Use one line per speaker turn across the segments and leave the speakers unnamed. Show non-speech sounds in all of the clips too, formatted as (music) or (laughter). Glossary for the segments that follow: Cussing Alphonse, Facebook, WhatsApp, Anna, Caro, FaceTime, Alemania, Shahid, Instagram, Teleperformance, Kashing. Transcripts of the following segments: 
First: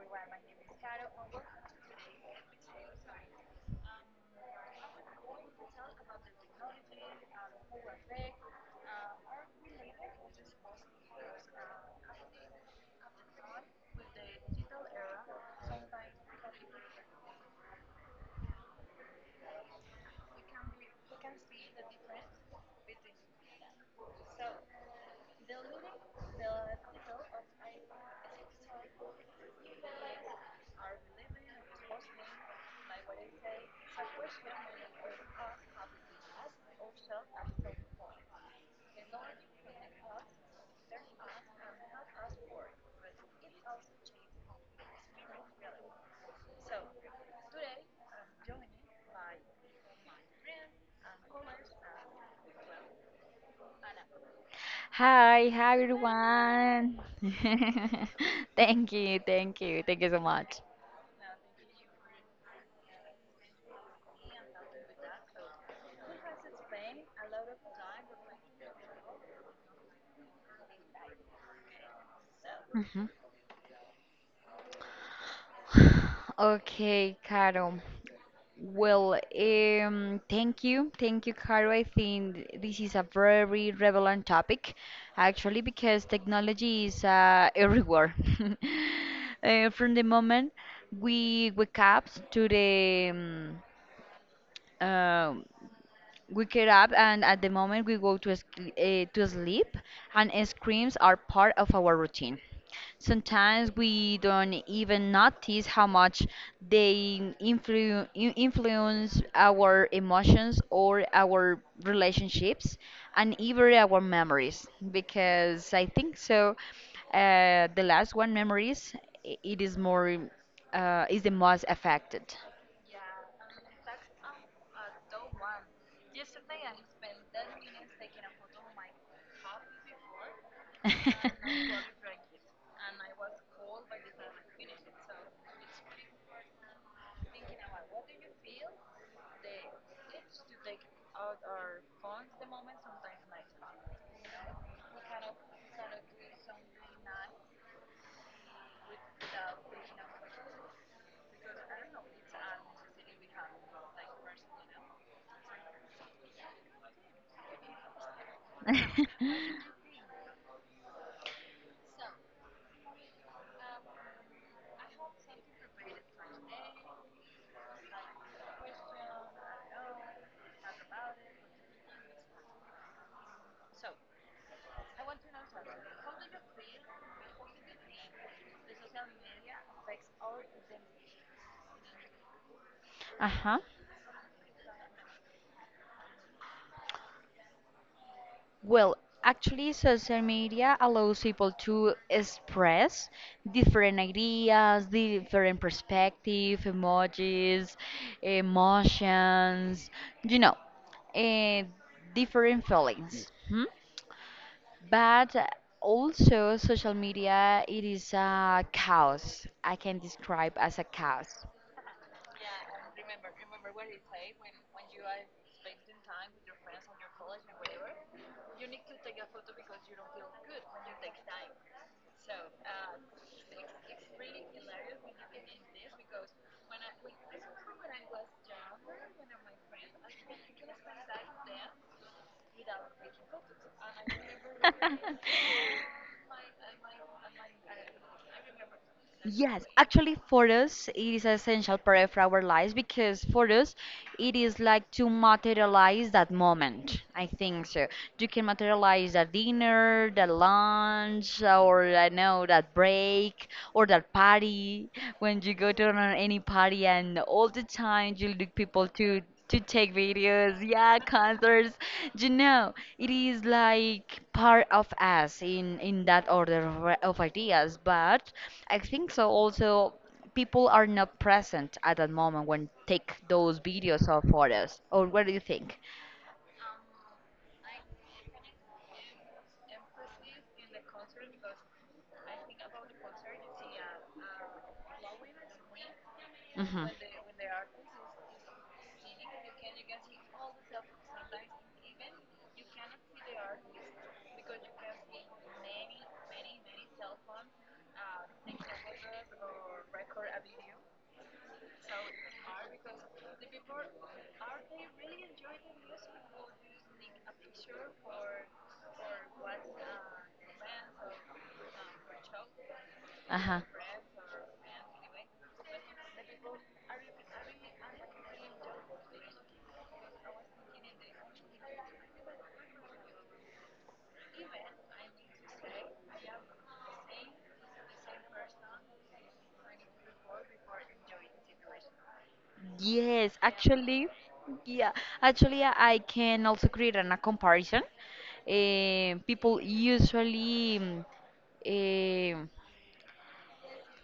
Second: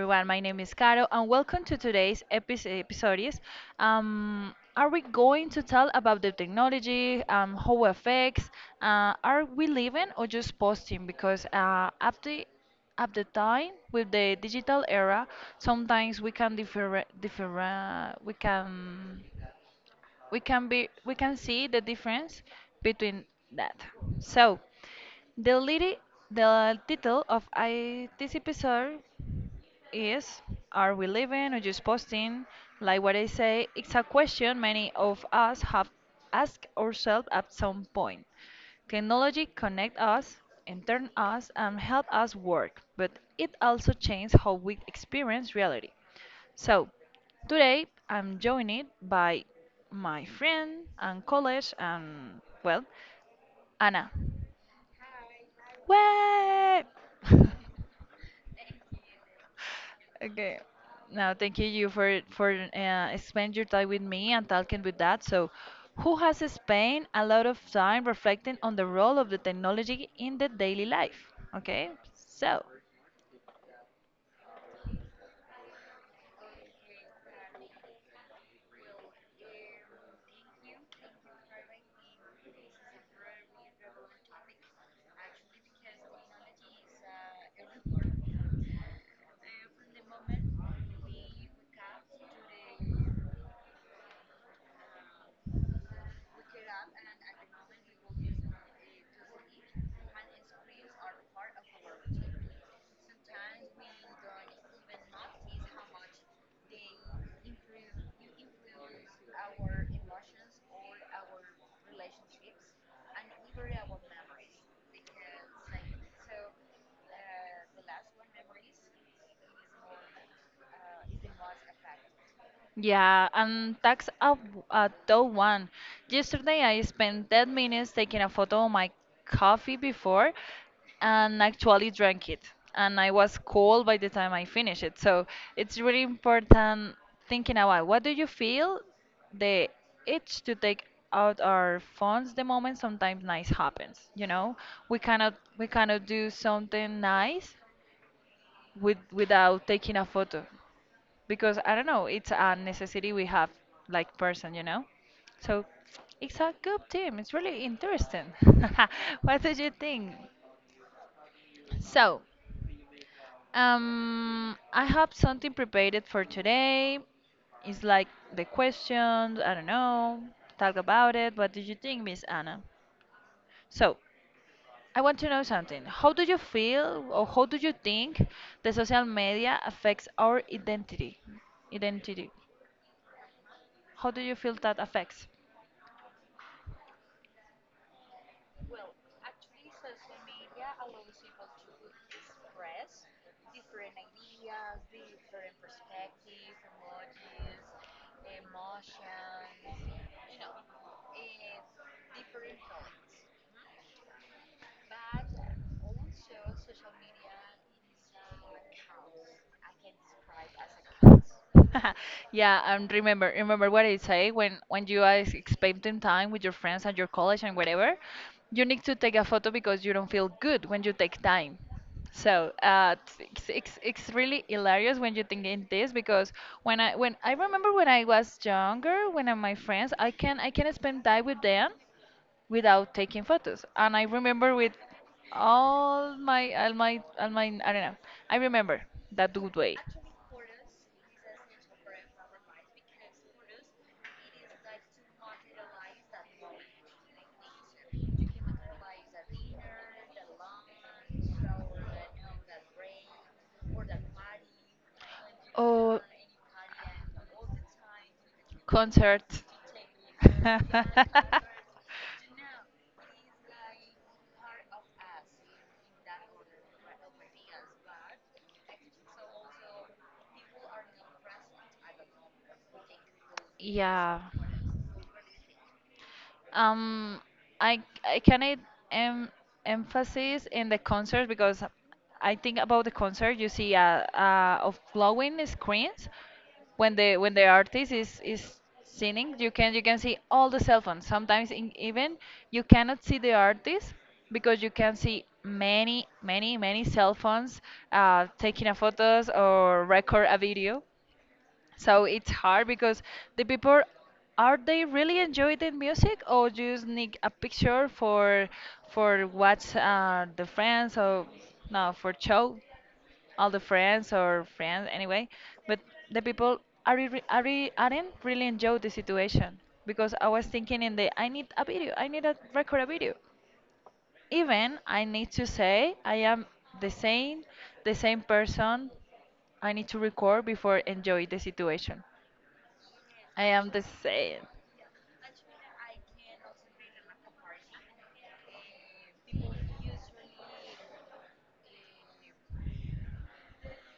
everyone. My name is Caro, and welcome to today's episode. Episodes. Are we going to tell about the technology, how it affects? Are we living or just posting? Because at the time with the digital era, sometimes we can differ, we can be we can see the difference between that. So the liti- the title of this episode is, are we living or just posting? Like what I say, it's a question many of us have asked ourselves at some point. Technology connect us, entertain us, and help us work, but it also changes how we experience reality. So, today I'm joined by my friend and college and well, Anna.
Hi, hi
Way! (laughs)
everyone. (laughs) Thank you, thank you, thank you so much.
Okay. Now, thank you for spend your time with me and talking with that. So, who has spent a lot of time reflecting on the role of the technology in the daily life? Okay. So,
Mhm. (sighs) Okay, Caro. Well, thank you, Caro. I think this is a very relevant topic, actually, because technology is everywhere. (laughs) From the moment we wake up to the uh, we get up, and at the moment we go to sleep, and ice creams are part of our routine. Sometimes we don't even notice how much they influence our emotions or our relationships and even our memories. Because I think so, the last one, memories, it is more, is the most affected.
yeah, and that's a, a tough one. Yesterday, I spent 10 minutes taking a photo of my coffee before and actually drank it. And I
(laughs)
was cold by the time I finished it. So it's really important thinking about what do you feel the itch to take out our phones the moment sometimes nice happens. You know, we cannot do something nice without taking a photo because I don't know, it's a necessity we have like person, you know? So it's a good team. It's really interesting. (laughs) What
(laughs)
did you think? So, I have something prepared for today. It's like the questions, I don't know, talk about it. What did you think, Miss Anna? So, I want to know something. How do you feel or how do you think the social media affects our identity? Identity.
Uh huh.
How do you feel that affects?
Well, actually, social media allows people to express different ideas, different perspective, emojis, emotions, you know, eh, different feelings. Hmm? But also, social media it is a chaos. I can describe as a chaos.
(laughs) Yeah, and remember what I say when you are spending time with your friends and your college and whatever, you need to take a photo because you don't feel good when you take time. So it's really hilarious when you think in this because when I remember when I was younger, when I, my friends, I can spend time with them without taking photos. And I remember with all my I don't know. I remember that good
Yes,
way.
actually, for us, it is an essential part of our lives because for us, it is like to materialize that moment. I think so. You can materialize that dinner, that lunch, or I know that break, or that party. When you go to any party, and all the time you look people to
Concert.
to take videos, yeah,
(laughs)
concerts. You know, it is like part of us in that order of ideas. But I think so. Also, people are not present at that moment when take those videos or
Yeah.
photos. Or what do you think?
Um, I can it em emphasis in the concert because I think about the concert you see of glowing screens
Hmm.
when the artist is singing, you can see all the cell phones sometimes in, even you cannot see the artist because you can see many cell phones taking a photos or record a video. So it's hard because the people, are they really enjoying the music or just need a picture for what's the friends or no for show
Uh
all
huh.
the friends or friends anyway. But the people are aren't really enjoy the situation because I was thinking in the I need a video, I need a record a video. Even I need to say I am the same the same person, I need to record before enjoy the situation.
Yes,
I am the
actually,
same.
yeah, actually, I can also create a comparison. People usually um,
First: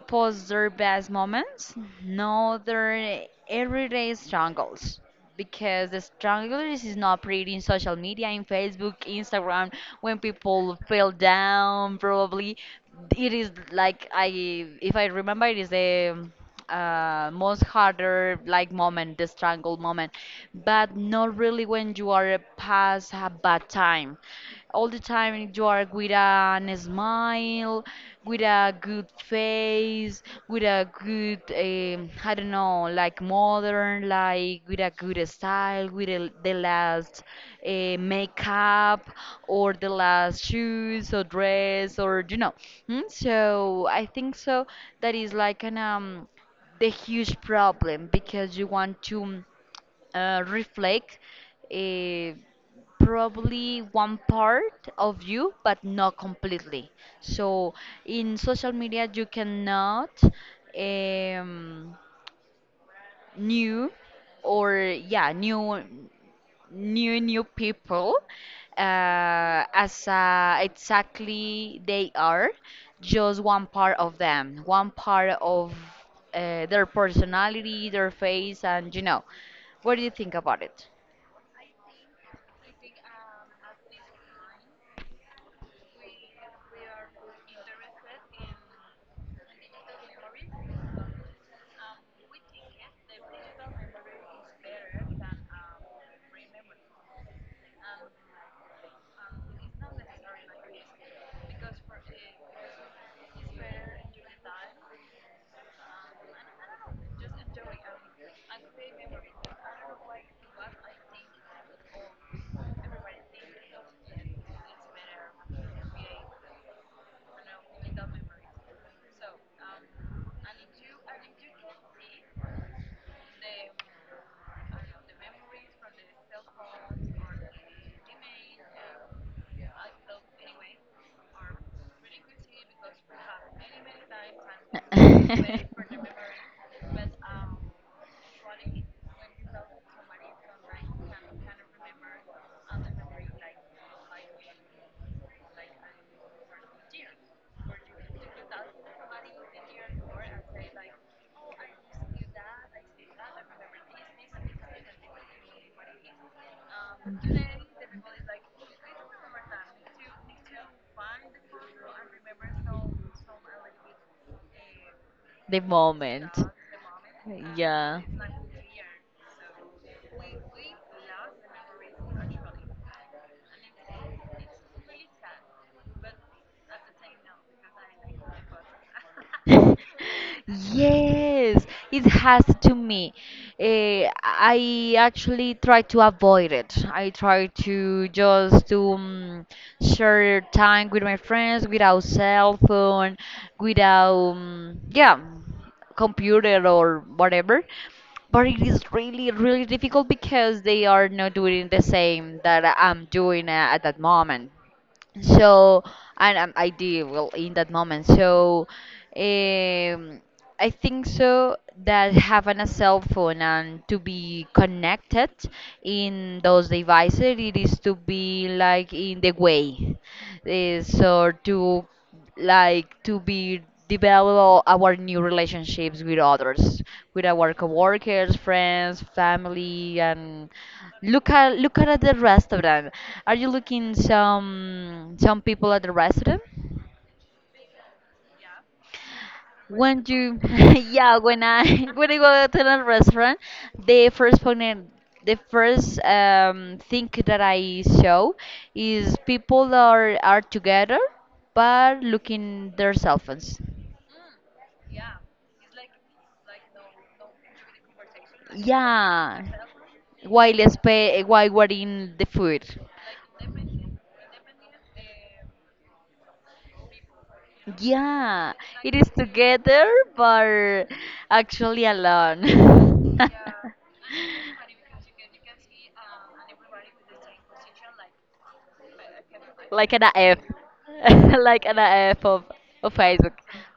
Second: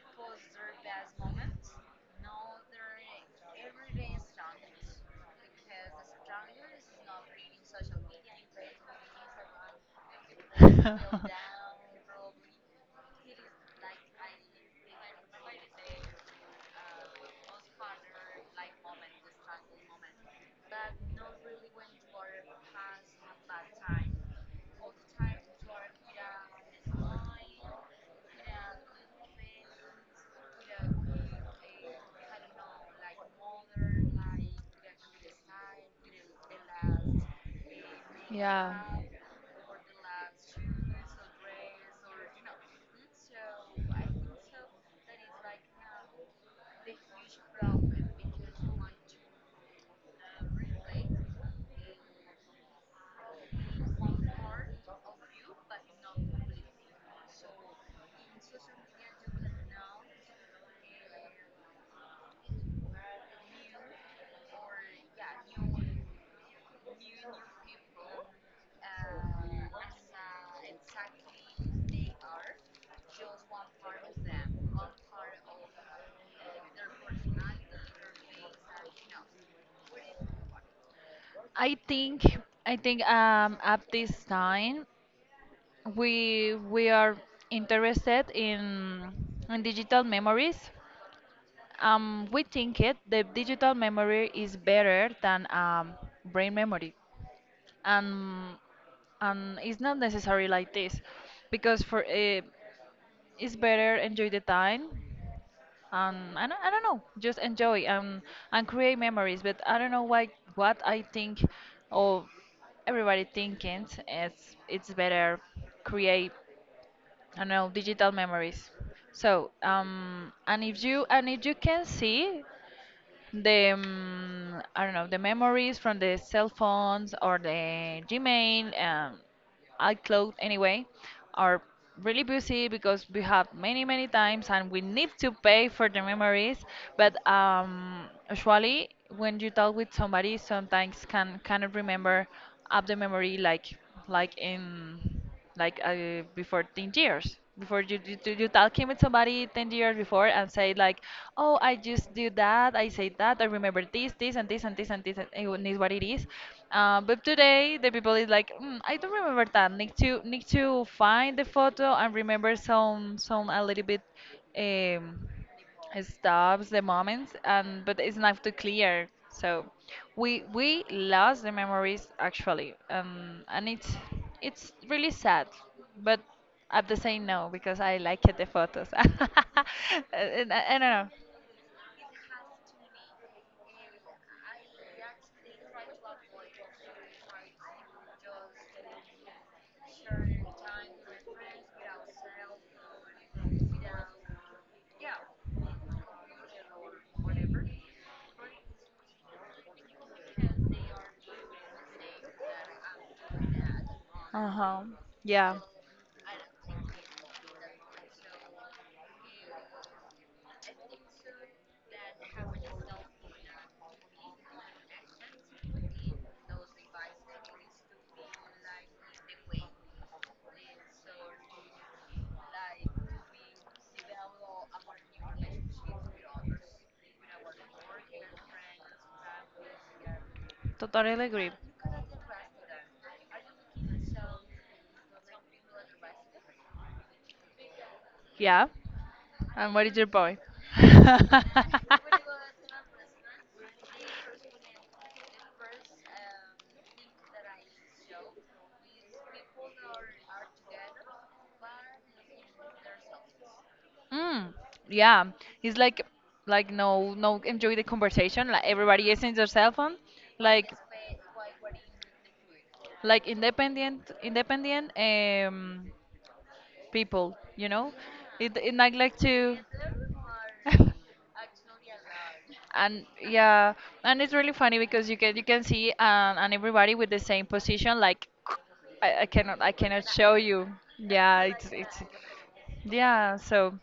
post their best moments, no, their everyday struggles. Because the struggles is not pretty in social media, in Facebook, Instagram, when people fell down, probably. It is like if
(laughs)
I remember, it is the most harder like moment, the struggle moment, but not really when you are past a bad time. All the time you are with a smile, with a good face, with a good, I don't know, like modern, like with a good style, with the last
Yeah.
makeup or the last shoes or dress or. So I think so. That is like an the huge problem because you want to reflect uh, probably one part of you but not completely, so in social media you cannot um, new or yeah new people as exactly they are, just one part of them, one part of their personality, their face, and what do you think about it?
I think I think at this time we are interested in digital memories. We think it the digital memory is better than brain memory, and it's not necessary like this, because for it's better enjoy the time and I don't know, just enjoy and create memories, but I don't know why what I think of everybody thinking it's better create, I don't know, digital memories. So and if you can see the I don't know, the memories from the cell phones or the Gmail, iCloud anyway, are really busy because we have many many times and we need to pay for the memories. But usually when you talk with somebody, sometimes cannot remember up the memory like in like before 10 years before you talking with somebody 10 years before and say like, oh I just do that, I say that, I remember this this and this and this and this, and it is what it is. But today
(laughs)
the people is like, I don't remember that, need to need to find the photo and remember some a little bit. um
The
it
moment.
stops the moments, and but
Yeah.
it's not too clear. So we lost the memories actually, and it's really sad, but at the same no, because I like it, the photos. (laughs)
(laughs) Yes,
I don't know.
yes, it has to me. I actually try to avoid it. I try to just to share time with my friends without cell phone, without yeah, computer or whatever. But it is really, really difficult because they are not doing the same that I'm doing at that
Uh
moment,
huh. Yeah.
so. And I did well in that moment, so um, I think so that having a cell phone and to be connected in those devices, it is to be like in the way so to, like, to be develop our new relationships with others, with our coworkers, friends, family, and
Totally
look
agree.
at look at the restaurant. Are you looking some people at the restaurant?
Yeah. And what is your point?
(laughs) Yeah, when I (laughs) when I
(laughs)
go to a restaurant, the first point, the first thing that I show is people are together but looking their cell phones.
Mm, yeah, it's like no no enjoy the conversation. Like everybody is in
Yeah,
their cell phone,
while
like
spe while wearing the food.
independent people, you know. It
Yeah,
it not
it is
like to.
together, but
(laughs)
actually
And
alone.
yeah,
(laughs)
and it's really funny because you can see and everybody with the same position like (clears throat) I cannot I
like
cannot
an
show
F,
you,
(laughs)
yeah it's
like an
it's
F of
yeah
Facebook.
so.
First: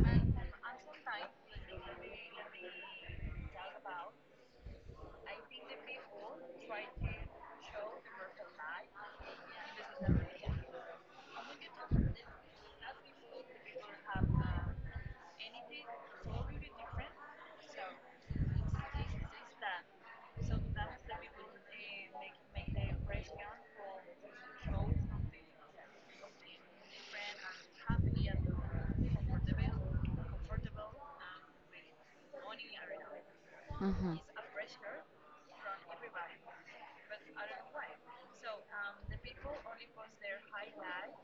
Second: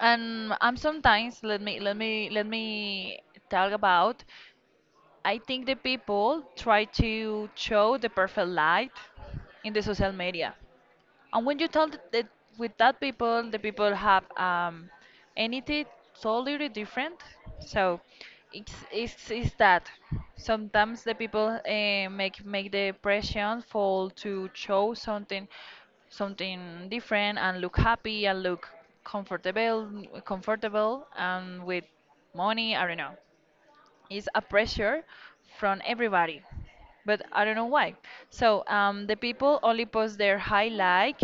And sometimes let me talk about, I think the people try to show the perfect light in the social media. And when you tell that with that people, the people have anything totally different. So it's that sometimes the people make the impression fall to show something, something different, and look happy and look comfortable comfortable and with money. I don't know,
Mhm. Mhm.
is a pressure from everybody, but I don't know why. So the people only post their highlight,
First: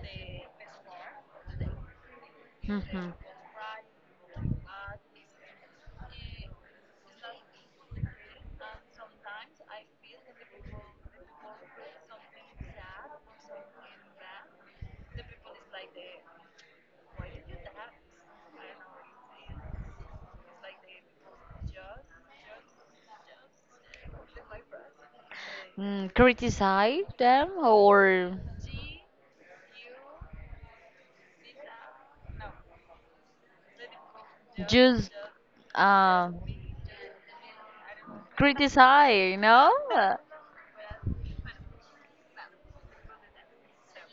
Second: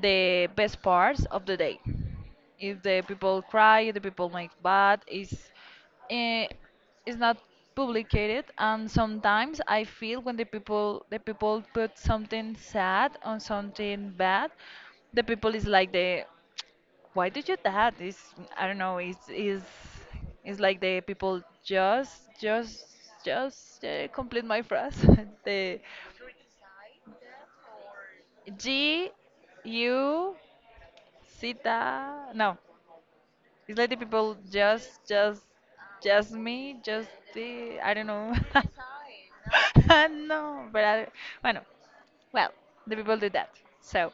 the best parts of the day. If the people cry, if the people make bad is, eh, is not publicated. And sometimes I feel when the people put something sad on something bad, the people is like, the why do you that? It's, I don't know. It's is, it's like the people just complete my phrase. (laughs) The
Criticize them or
G U Sita. No, it's like the people just
just
just
uh,
me just the, I don't know. (laughs)
criticize, no?
(laughs) No, but I, bueno, well, the people do that. So,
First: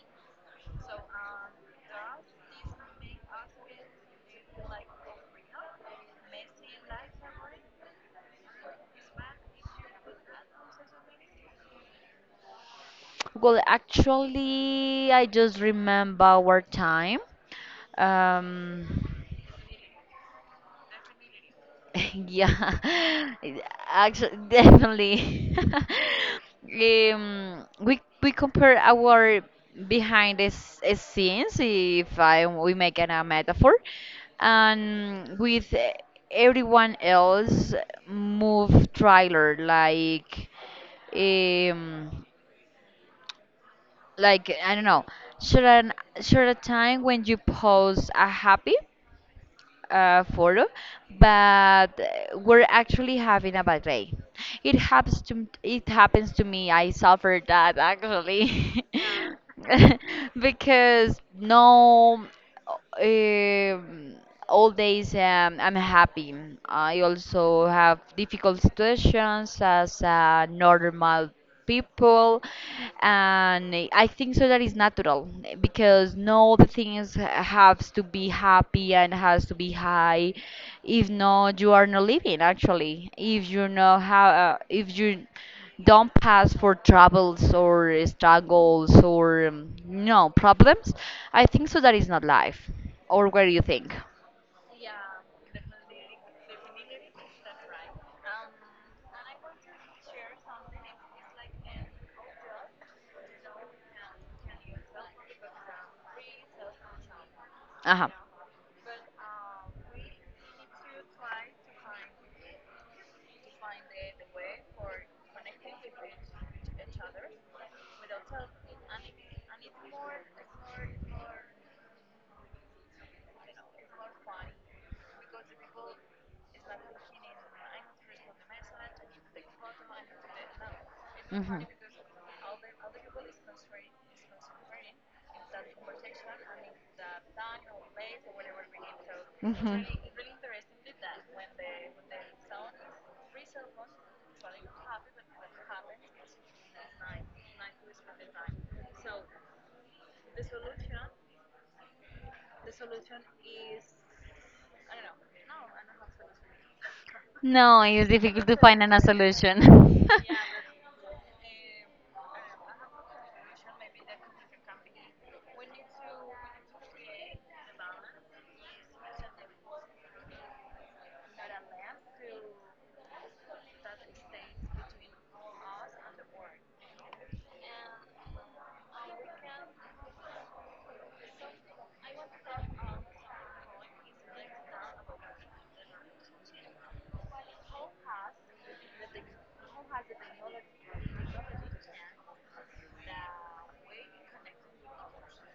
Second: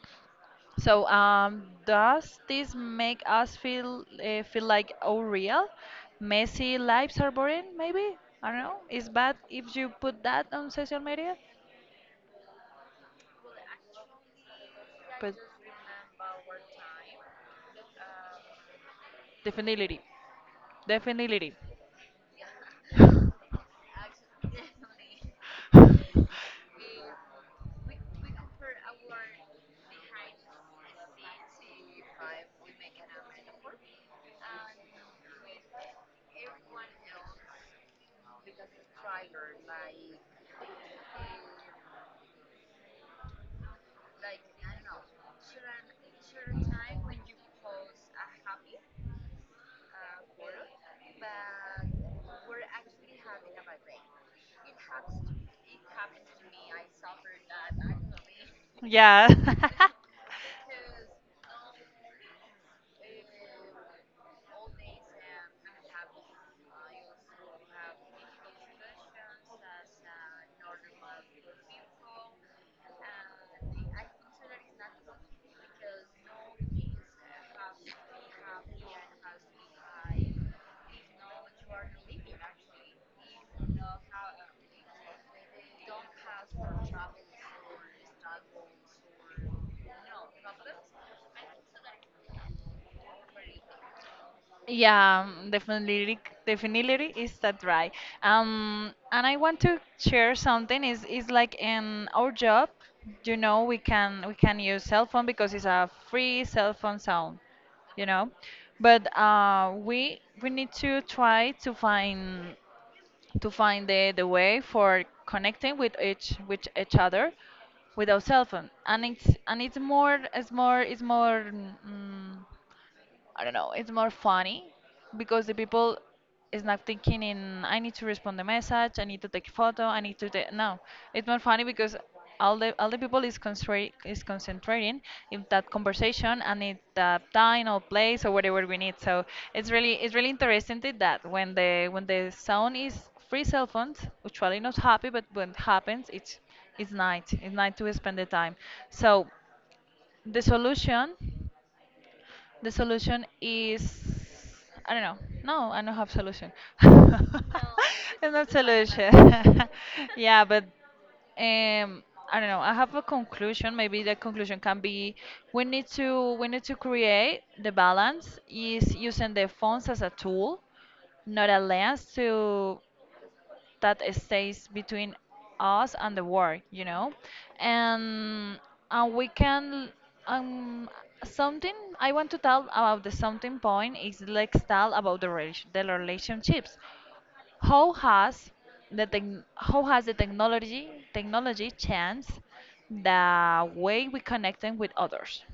so does this make us feel feel like, oh real? Messy lives are boring, maybe? I don't know. It's bad if you put that on social media,
Well, actually, I
but
just remember our time. Um,
definitely, definitely,
(laughs) Yeah, actually, definitely. (laughs) We compare our behind the scenes, if I we make it a metaphor, and with everyone else move trailer, like um like, I don't know. Should an should a time when you post a happy? Photo, but we're actually having a bad day. It happens to me. I suffered that actually.
yeah.
(laughs) Because no, um, all days I'm happy. I also have difficult situations
(laughs)
as a normal people, and I think so that is natural, because no, the things has to be happy and has to be high. If not, you are not living actually. If you don't pass for troubles or struggles or no problems, I think so that is not life, or what do you think?
Yeah, definitely, definitely is that right. And I want to share something. Is like in our job, you know, we can use cell phone because it's a free cell phone sound, you
Ajá.
know, but we need to try to find the way for connecting with each other without cell phone, and it's and it's more. mm I don't know, it's more funny because the people is not thinking in, I need to respond the message, I need to take photo, I need to take no. It's more
Ujú.
funny because all the people is concentrate is concentrating in that conversation and in that time or place or whatever we need. So it's really interesting that when the sound is free cell phones, usually not happy, but when it happens it's night. It's night to spend the time. So the solution, the solution is, I don't know. No, I don't have solution. (laughs) It's
No, it's difficult
not
to find a
solution.
solution.
(laughs) Yeah, but um I don't know. I have a conclusion. Maybe the conclusion can be we need to
(laughs)
create the balance, is using the phones as a tool, not a lens to that stays between us and the work, you know, and we can, um something I want to tell about the something point is, let's tell about the the relationships. How has the technology changed the way we connect them with others?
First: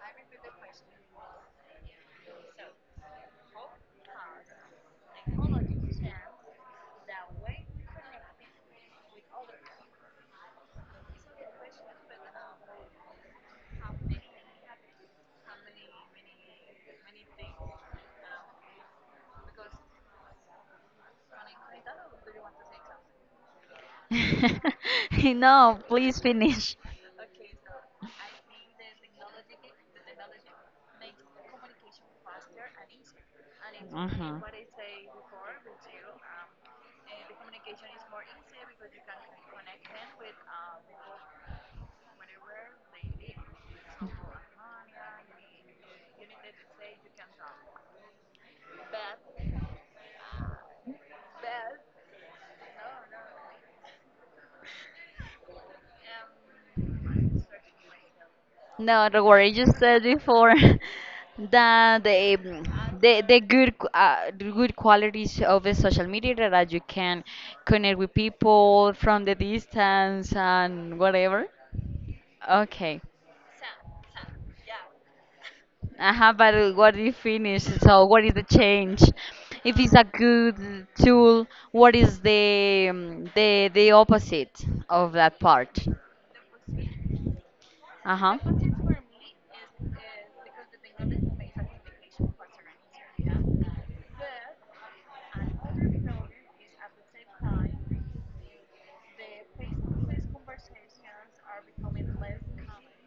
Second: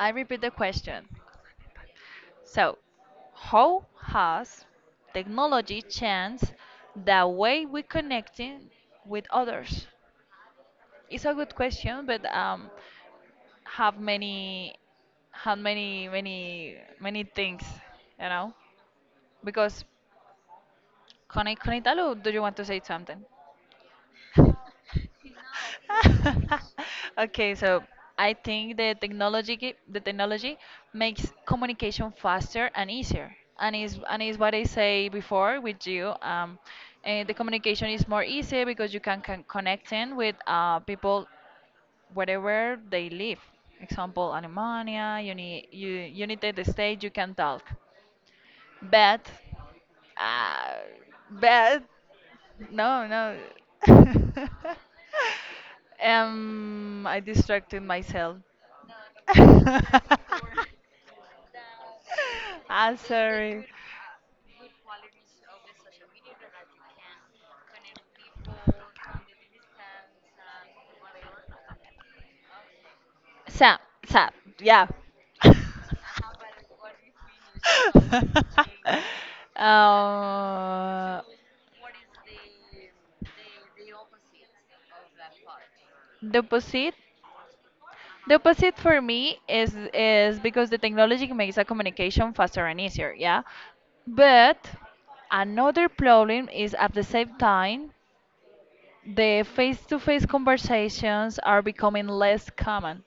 I repeat the question. So, how has technology changed the way we connecting with others? It's a good question, but have many, have many, many, many things, you know? Because, Connie, Connie, Talo, do you want to say something?
(laughs) No, please
(laughs)
finish.
Okay, so I think the technology the technology makes communication faster and easier. And is
Mhm.
what I say before with you. The communication is more easy because can connect in with people wherever they live. Example, Alemania, you need you United States, you can talk. But uh, but no. (laughs) Um, I distracted myself.
No, don't worry, you
(laughs)
said before, (laughs) that the
I'm
um, the, the
sorry.
good qu- uh, the good qualities of the social media that you can connect with people from the distance and whatever. Okay.
Sam, Sam, yeah.
Uh-huh, but what you finish? So what is the change?
(laughs)
If it's a good
uh,
tool, what is the opposite of that part?
deposit. The
Uh-huh.
opposite for me is because the technology makes a communication faster and easier, yeah. But another problem is at the same time the face-to-face conversations are becoming less common,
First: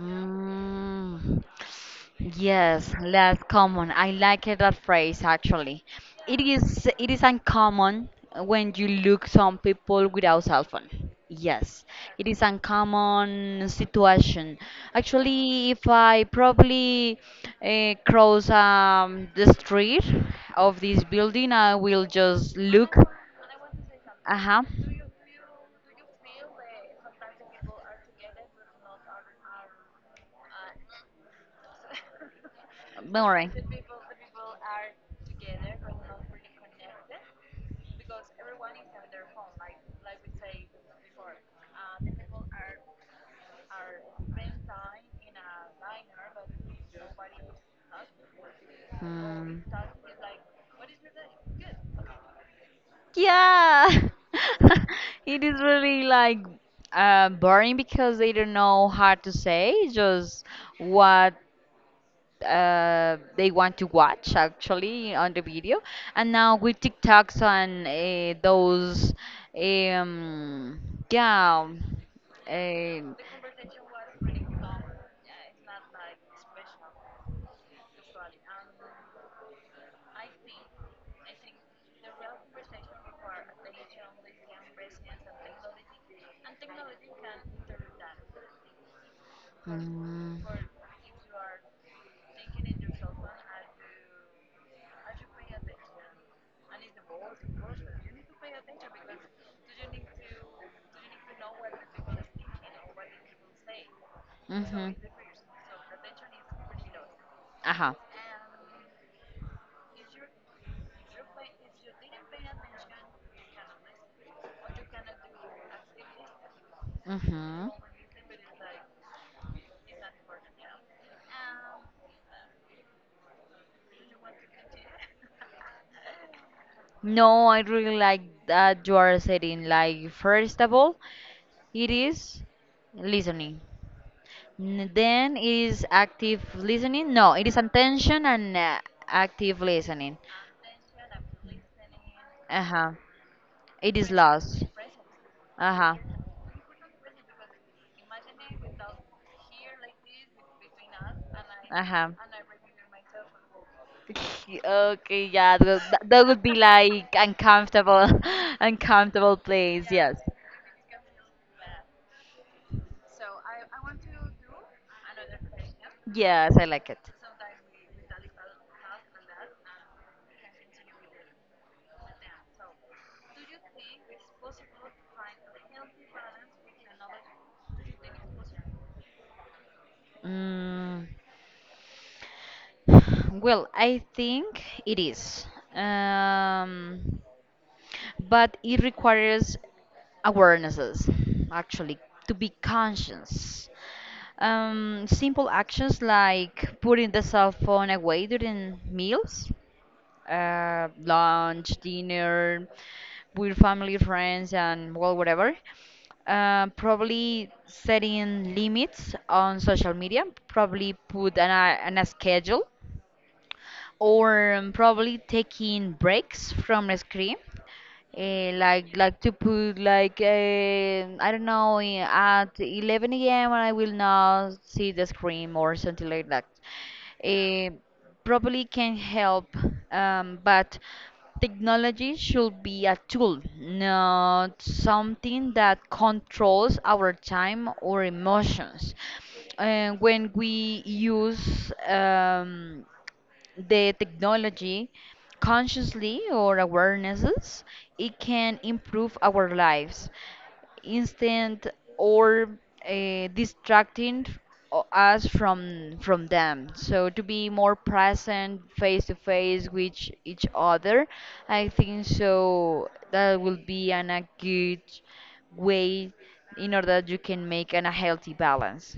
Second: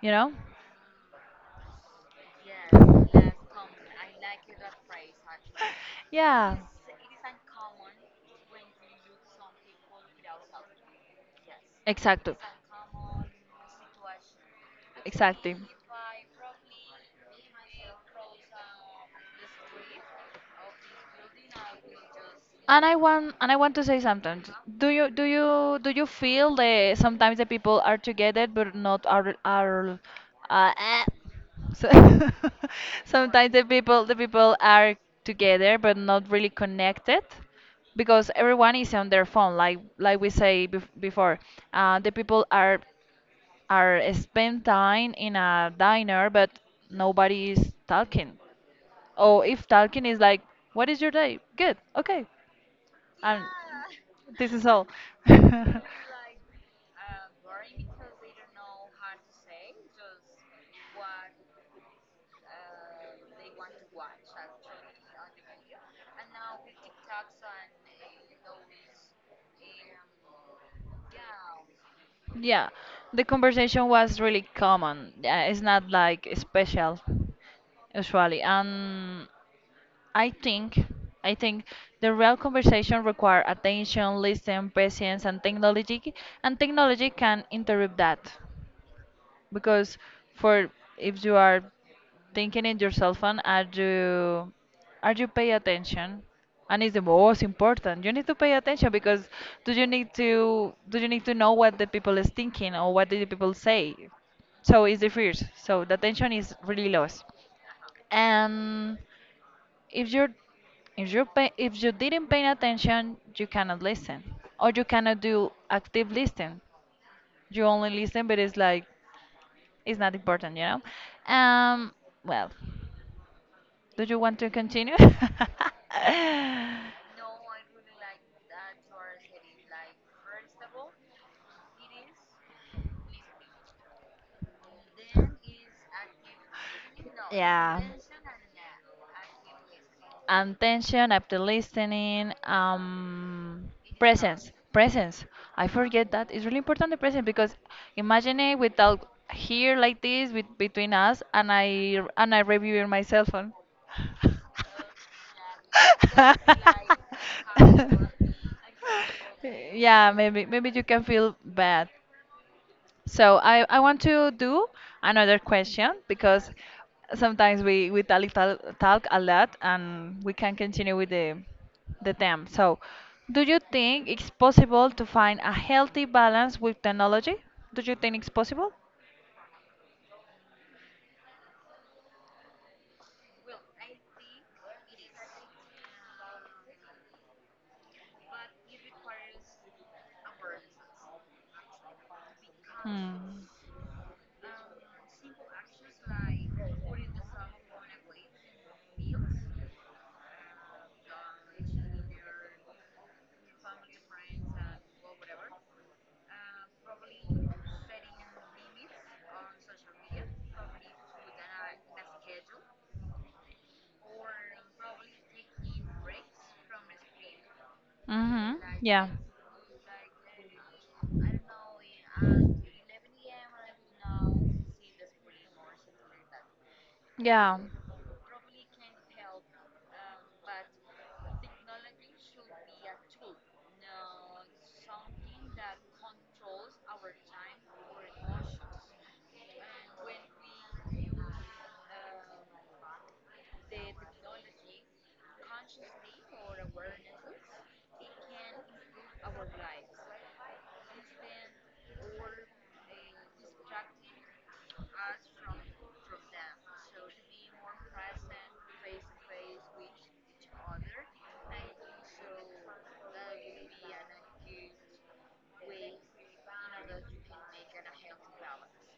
you know?
yes, less common. I like it, that phrase actually. It
Yeah,
is it is uncommon when you look some people without cell phone. Yes, it
exactly.
is uncommon situation.
Exactly.
Actually, if I probably cross the street of this building, I will just
And I
look.
want and I want to say
Uh
something.
huh.
Do you feel that sometimes the people are together but not are are eh. so (laughs)
Boring.
sometimes the people are together but not really connected because everyone is on their phone like we say bef before the people are spend time in a diner but nobody is talking. Or
Hmm.
if talking is like, what is your day, good, okay, and
Yeah,
this is
(laughs)
all. (laughs)
it is really, like, boring, because they don't know how to say just what they want to watch actually on the video. And now with TikToks and those, um, yeah,
Yeah,
uh,
the conversation was really common. Yeah, it's not like special usually. And I think I think the real conversation require attention, listen, patience, and technology. And technology can interrupt that. Because
Mm.
for if you are thinking in your cell phone, are you pay attention? And it's the most important, you need to pay attention, because do you need to know what the people is thinking or what the people say. So
Mhm.
it's the first, so the attention is really lost.
Ajá.
And if you're if you pay, if you didn't pay attention you cannot listen, or you cannot do active listening. You
Mhm.
only listen but it's like it's not important, you know. Um, well, do you want to continue? (laughs)
No, I really like that you are saying, like, first of all, it is listening. Then it is active listening. No, it is
Yeah.
attention and active listening.
Attention after listening.
Uh-huh. It is
Presence.
lost.
Presence. I
Uh-huh.
forget that. It's really important the presence, because imagine it without here like this with, between us, and I
Uh-huh.
and I review my cell phone.
(laughs) Okay, yeah, that would be
(laughs)
like uncomfortable, (laughs) uncomfortable place.
Yeah,
Yes,
maybe you can feel bad. So I want to do another question, because
yes, I like it.
sometimes we talk a lot and we can continue with the theme. So do you think it's possible to find a healthy balance with technology? Do you think it's possible?
Mm, (sighs) well, I think it is. Um, but it requires awarenesses, actually, to be
Hmm.
conscious. Simple actions like putting the cell phone away during meals, lunch, dinner with family, friends, and well, whatever, probably setting limits on social media, probably put an a schedule, or probably taking breaks from a screen.
Hmm.
Like
Yeah.
like to put like, I don't know, at 11 a.m. I will not see the screen, or something like that.
Yeah.
Eh, probably can help, but technology should be a tool, not something that controls our time or emotions. And when we use the technology consciously, or awarenesses, it can improve our lives instant or distracting us from them, so to be more present face to face with each other. I think so that will be a good way, in order that you can make a healthy balance.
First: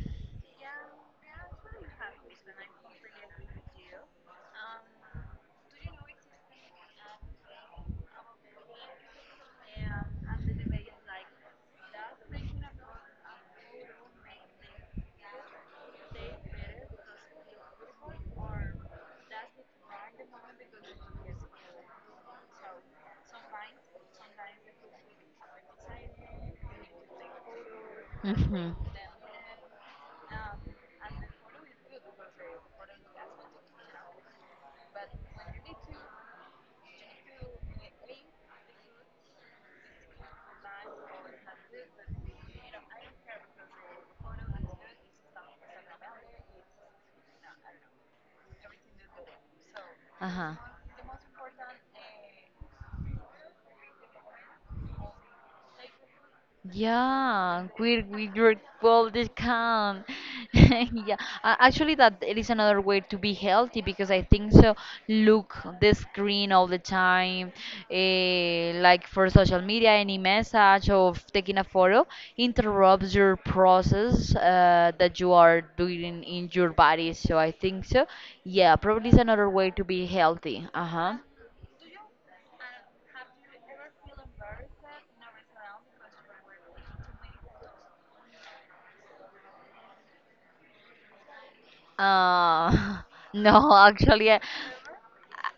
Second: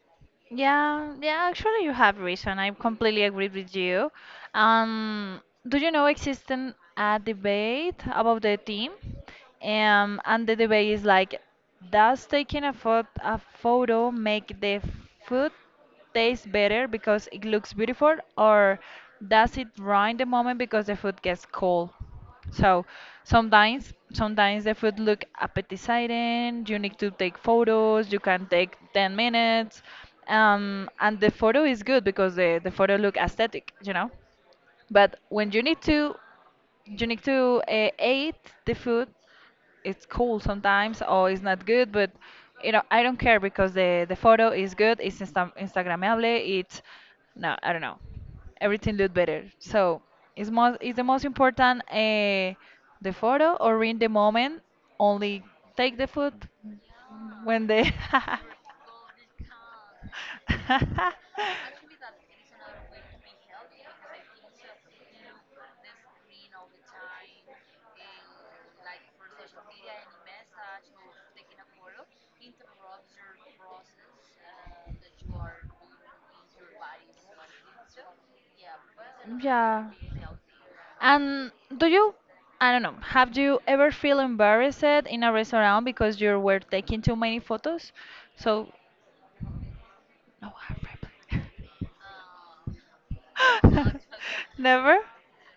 Yeah, yeah, actually you have reason. I completely agree with you. Um, do you know exists a debate about the team? And the debate is like, does taking a photo make the food taste better because it looks beautiful, or does it ruin the moment because the food gets cold? So sometimes the food look appetizing. You need to take photos. You can take
Mhm.
10 minutes, and the photo is good because the photo look aesthetic, you know. But when you need to eat the food, it's cool sometimes, or it's not good, but you know, I don't care, because the photo is good, it's instagrammable, it's, no, I don't know, everything look better. So
Uh
it's
huh.
most, is the most important, the photo, or in the moment only take the food when
Yeah,
the (laughs)
with your full discount. (laughs) Yeah, actually, that it is another way to be healthy, because I think so. Look the screen all the time, like for social media, any message of taking a photo interrupts your process that you are doing in your body. So I think so. Yeah, probably is another way to
Yeah.
be healthy. Uh-huh.
And do you, I don't know, have you ever feel embarrassed in a restaurant because you were taking too many photos? So no, I
Uh, (laughs) no,
remember.
actually, I,
(laughs) Never?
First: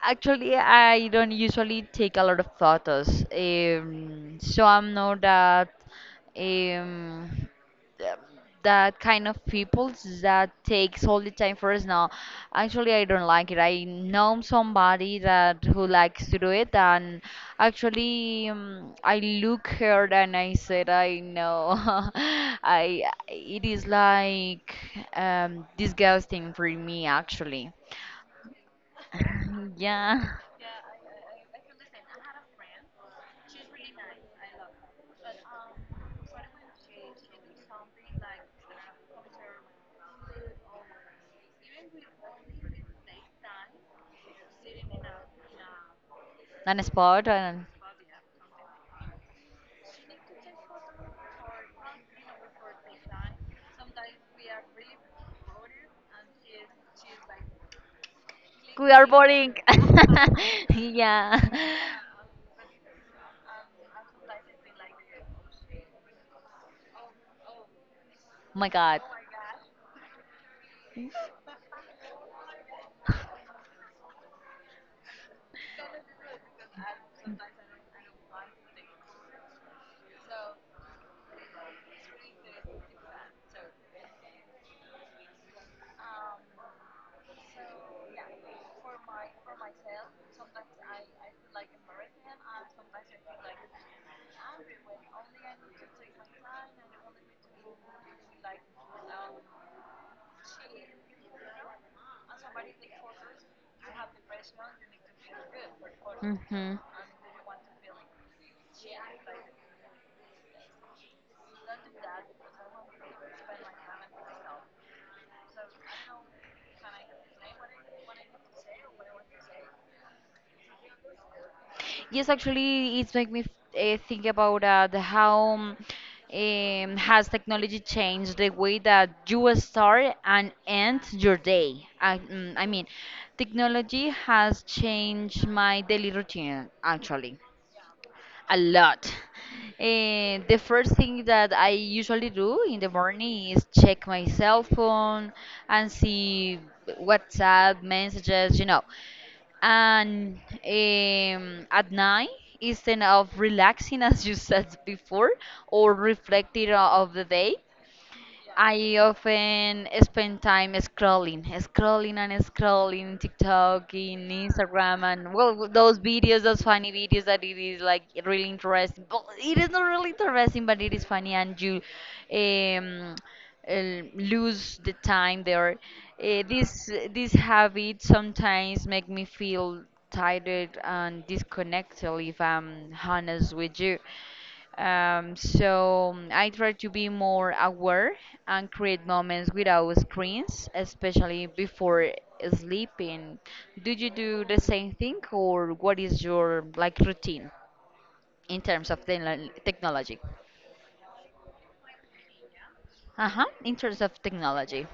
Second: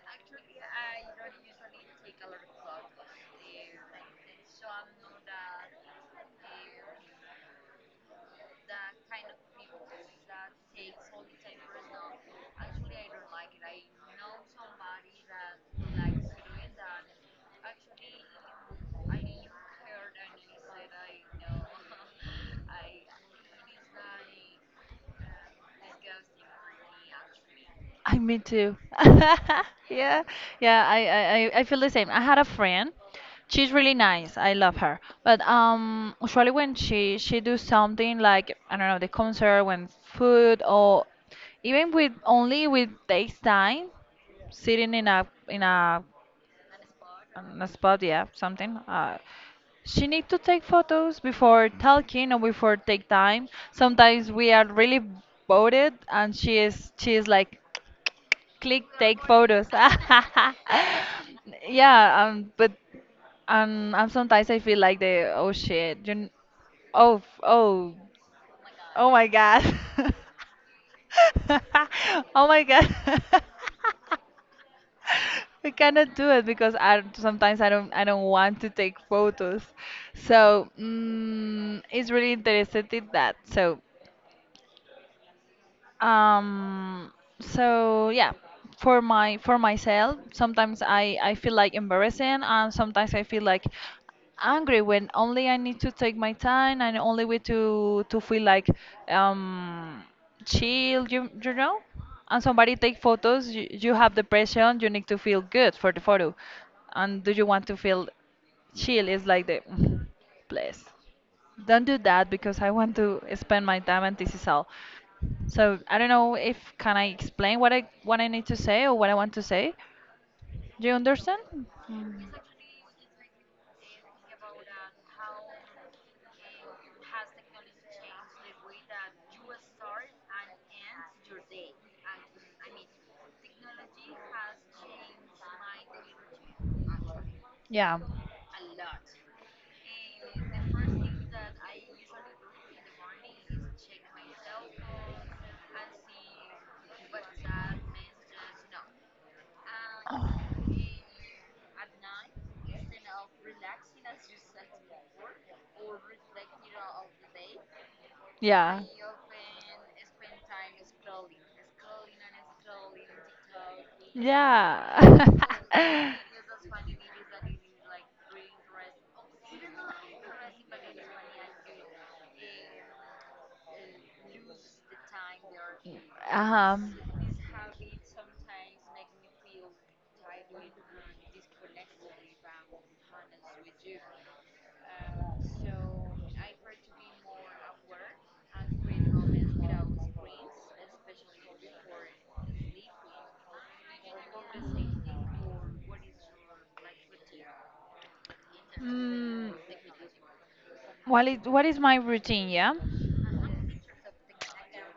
Actually, I don't usually take a lot of photos, so I'm not that, um, th- that kind of people that takes all the time for us. No, actually, I don't like it. I know somebody that who likes to do it, and actually, I look her and I said, I know. (laughs) I it is like, disgusting for me, actually.
I me too. (laughs)
(laughs)
Yeah,
Yeah.
yeah. I feel the same. I had a friend. She's really nice. I love her. But usually when she do something like, I don't know, the concert, when food, or even with only with FaceTime, sitting in a
Non sport
on the
and
spot, yeah, something. She need to take photos before talking or before take time. Sometimes we are really bored and she is like, click,
we are
take
boring.
photos.
(laughs) Yeah.
(laughs) Yeah, but and sometimes I feel like the, oh shit, you oh oh oh my god. (laughs) Oh my god. (laughs) (laughs) We cannot do it because I sometimes I don't want to take photos. So it's really interested in that. So um, yeah, for my for myself,
My
sometimes I feel
God.
like embarrassing, and sometimes I feel like angry, when only I need to take my time and only way to feel like um chill, you know. And somebody take photos, you have depression, you need to feel good for the photo,
Mhm.
and do you want to feel chill? Is like the (laughs) place. Don't do that because I want to spend my time and this is all. So I don't know if can I explain what I need to say or what I want to say. Do you understand? Mm.
Yes, actually, it's make me think about the how has technology changed the way that you start and end your day. I mean, technology has changed my daily routine, actually, a lot. The first thing that I usually do in the morning is check my cell phone and see WhatsApp messages. And at night, instead of relaxing, (laughs) as you said before, or reflecting of the day,
Yeah. Yeah.
I often spend time scrolling, scrolling, and scrolling TikTok, in Instagram,
Yeah.
and well, those videos, those funny videos that it is like really interesting. But it is not really interesting, but it is funny, and you um, lose the time there. This
(laughs)
habit sometimes make me feel tired and disconnected, if I'm
Uh-huh.
honest with you. So I try to be more aware and create moments without screens, especially before sleeping. Do you do the same thing, or what is your like routine in terms of
Mm,
technology?
what is my routine? Yeah,
Uh huh. In terms of technology,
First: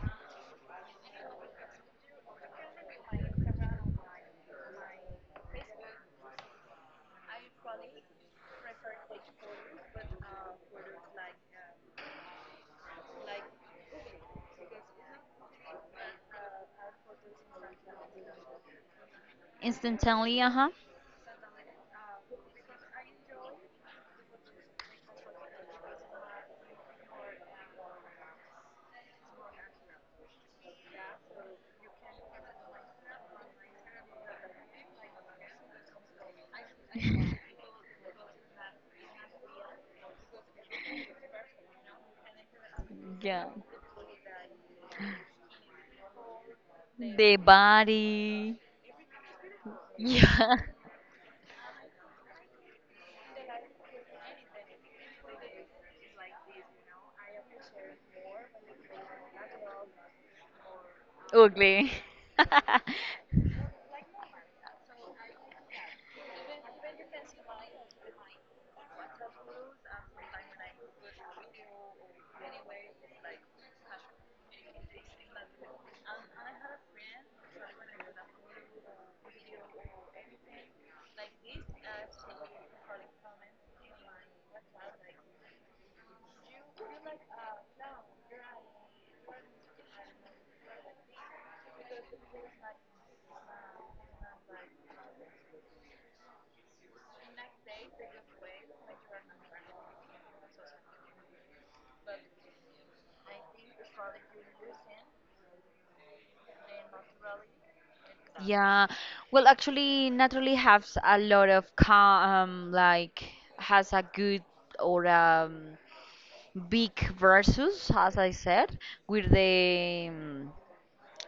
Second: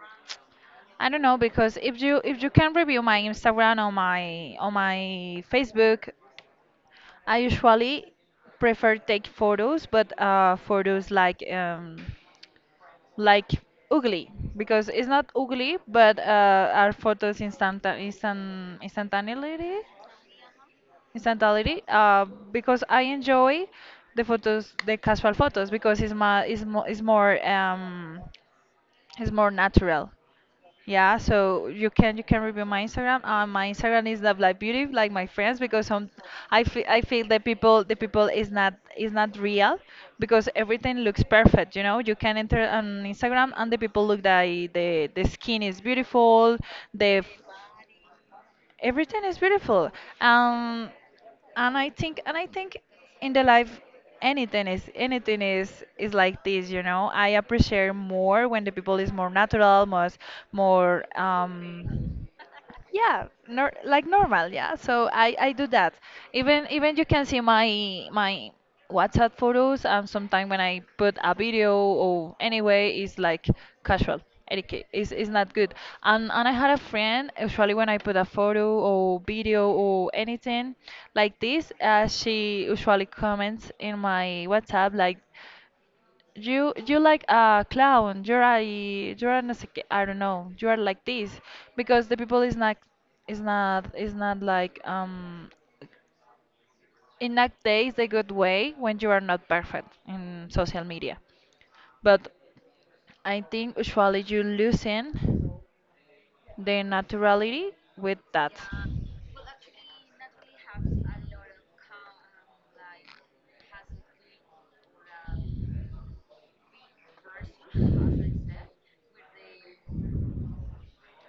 I don't know, because if you can review my Instagram or my Facebook, I usually prefer take photos, but photos like like ugly, because it's not ugly, but are photos instantaneously.
instantly. Uh huh.
Instantaneity because I enjoy the photos, the casual photos, because it's my it's mo it's more natural. Yeah, so you can review my Instagram. My Instagram is Love Life Beauty, like my friends, because some, I feel that people is not real, because everything looks perfect. You know, you can enter on
Yeah.
Instagram and the people look that the skin is beautiful, the
The body.
everything is beautiful,
Yeah.
um and I think in the life, anything is like this, you know, I appreciate more when the people is more natural, more, more
(laughs) Ugly.
um yeah,
(laughs)
nor like normal, yeah, so I do that. Even you can see my WhatsApp photos, and sometimes when I put a video or anyway, it's like casual, etiquette is not good. And I had a friend, usually when I put a photo or video or anything like this, she usually comments in my WhatsApp like, you like a clown, you're a you're an I don't know, you are like this, because the people is not like, in that days is a good way when you are not perfect in social media, but I think usually you losing the naturality with that.
Yeah, well, actually, naturally has a lot of like, has a good or big versus, as I said, with the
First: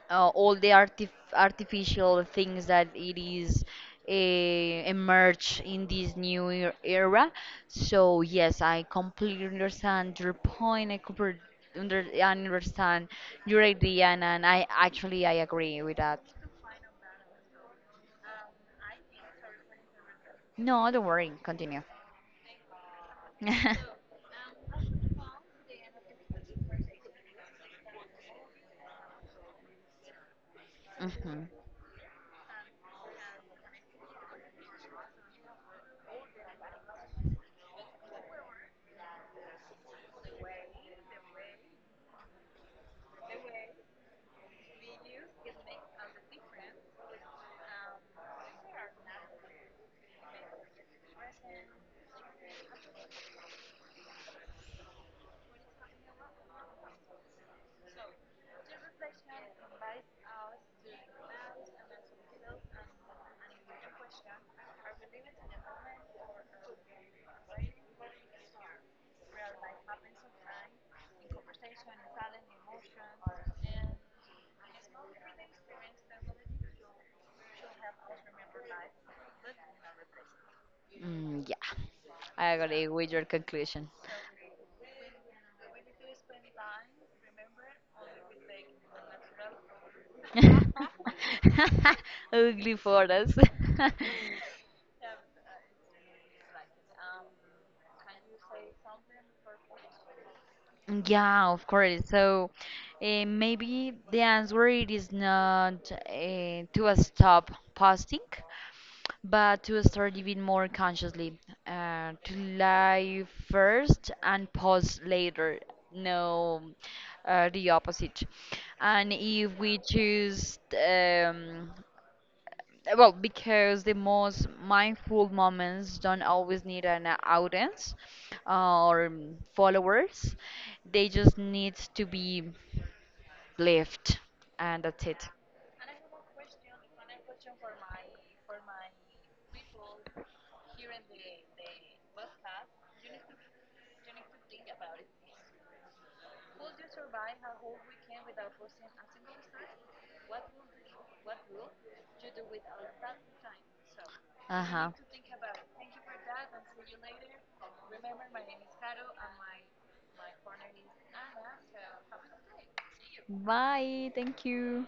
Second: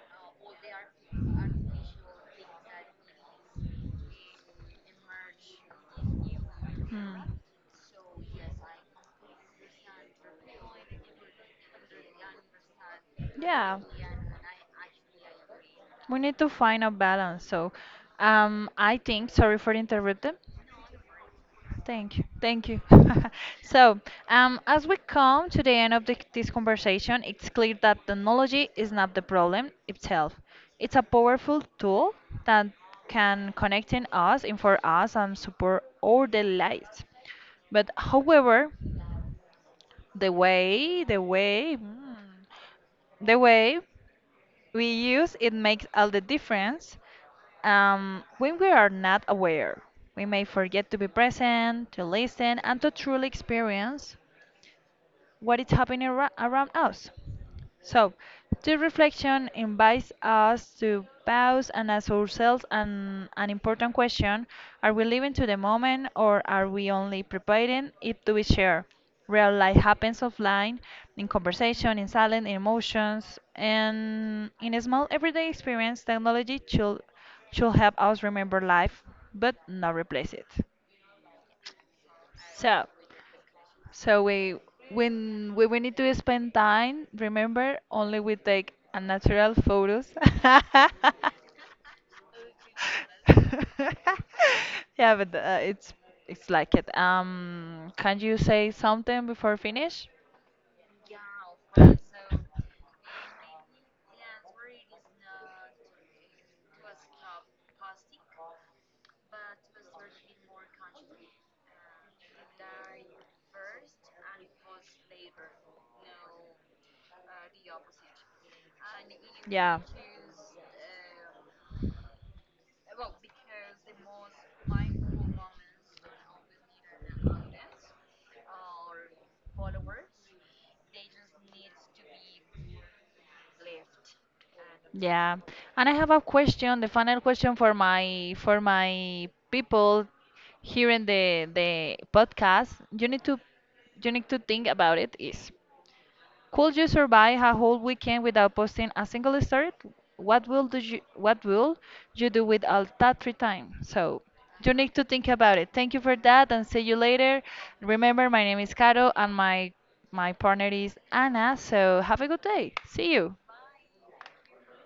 all the artificial things that it is emerge in this new
Hmm.
era. So yes, I completely understand your point. I understand your
Yeah,
idea, and, I actually I agree with
we
that.
need to find a balance. So, I think, sorry for interrupting.
No, don't worry. Continue.
Thank you. Thank you. (laughs) So,
(laughs)
as we come to the end of this conversation, it's clear that technology is not the problem itself. It's a
Hmm.
powerful tool that can connect in us, inform us, and support our daily lives. But, however, the way, the way, mm, the way we use it makes all the difference. When we are not aware, we may forget to be present, to listen, and to truly experience what is happening around us. So, this reflection invites us to pause and ask ourselves an important question. Are we living to the moment, or are we only preparing it to be shared? Real life happens offline, in conversation, in silence, in emotions, and in a small everyday experience. Technology should help us remember life but not replace it.
Mm, yeah, I
So,
agree with your conclusion.
so we need to spend time, remember only we take a natural photos. (laughs)
(laughs) Ugly photos. (laughs)
(laughs) Yeah, but it's like it. Can you say something before finish?
Yeah, of course. So maybe the answer it is not to stop posting, but to start living more consciously. To live first and post later. No, the opposite. And if
Yeah.
we choose um, well, because the most mindful moments don't always need an audience or followers. They just need to be lived, and that's it.
Yeah. And I have a question, the final question for my people here in the podcast. You need to you need to think about it is, could you survive a whole weekend without posting a single story? What will you do with all that free time? So
Uh
you
huh.
need to think about it. Thank you for that and see you later. Remember my name is Caro and my partner is Anna, so have a good day. See you.
Bye. Thank you.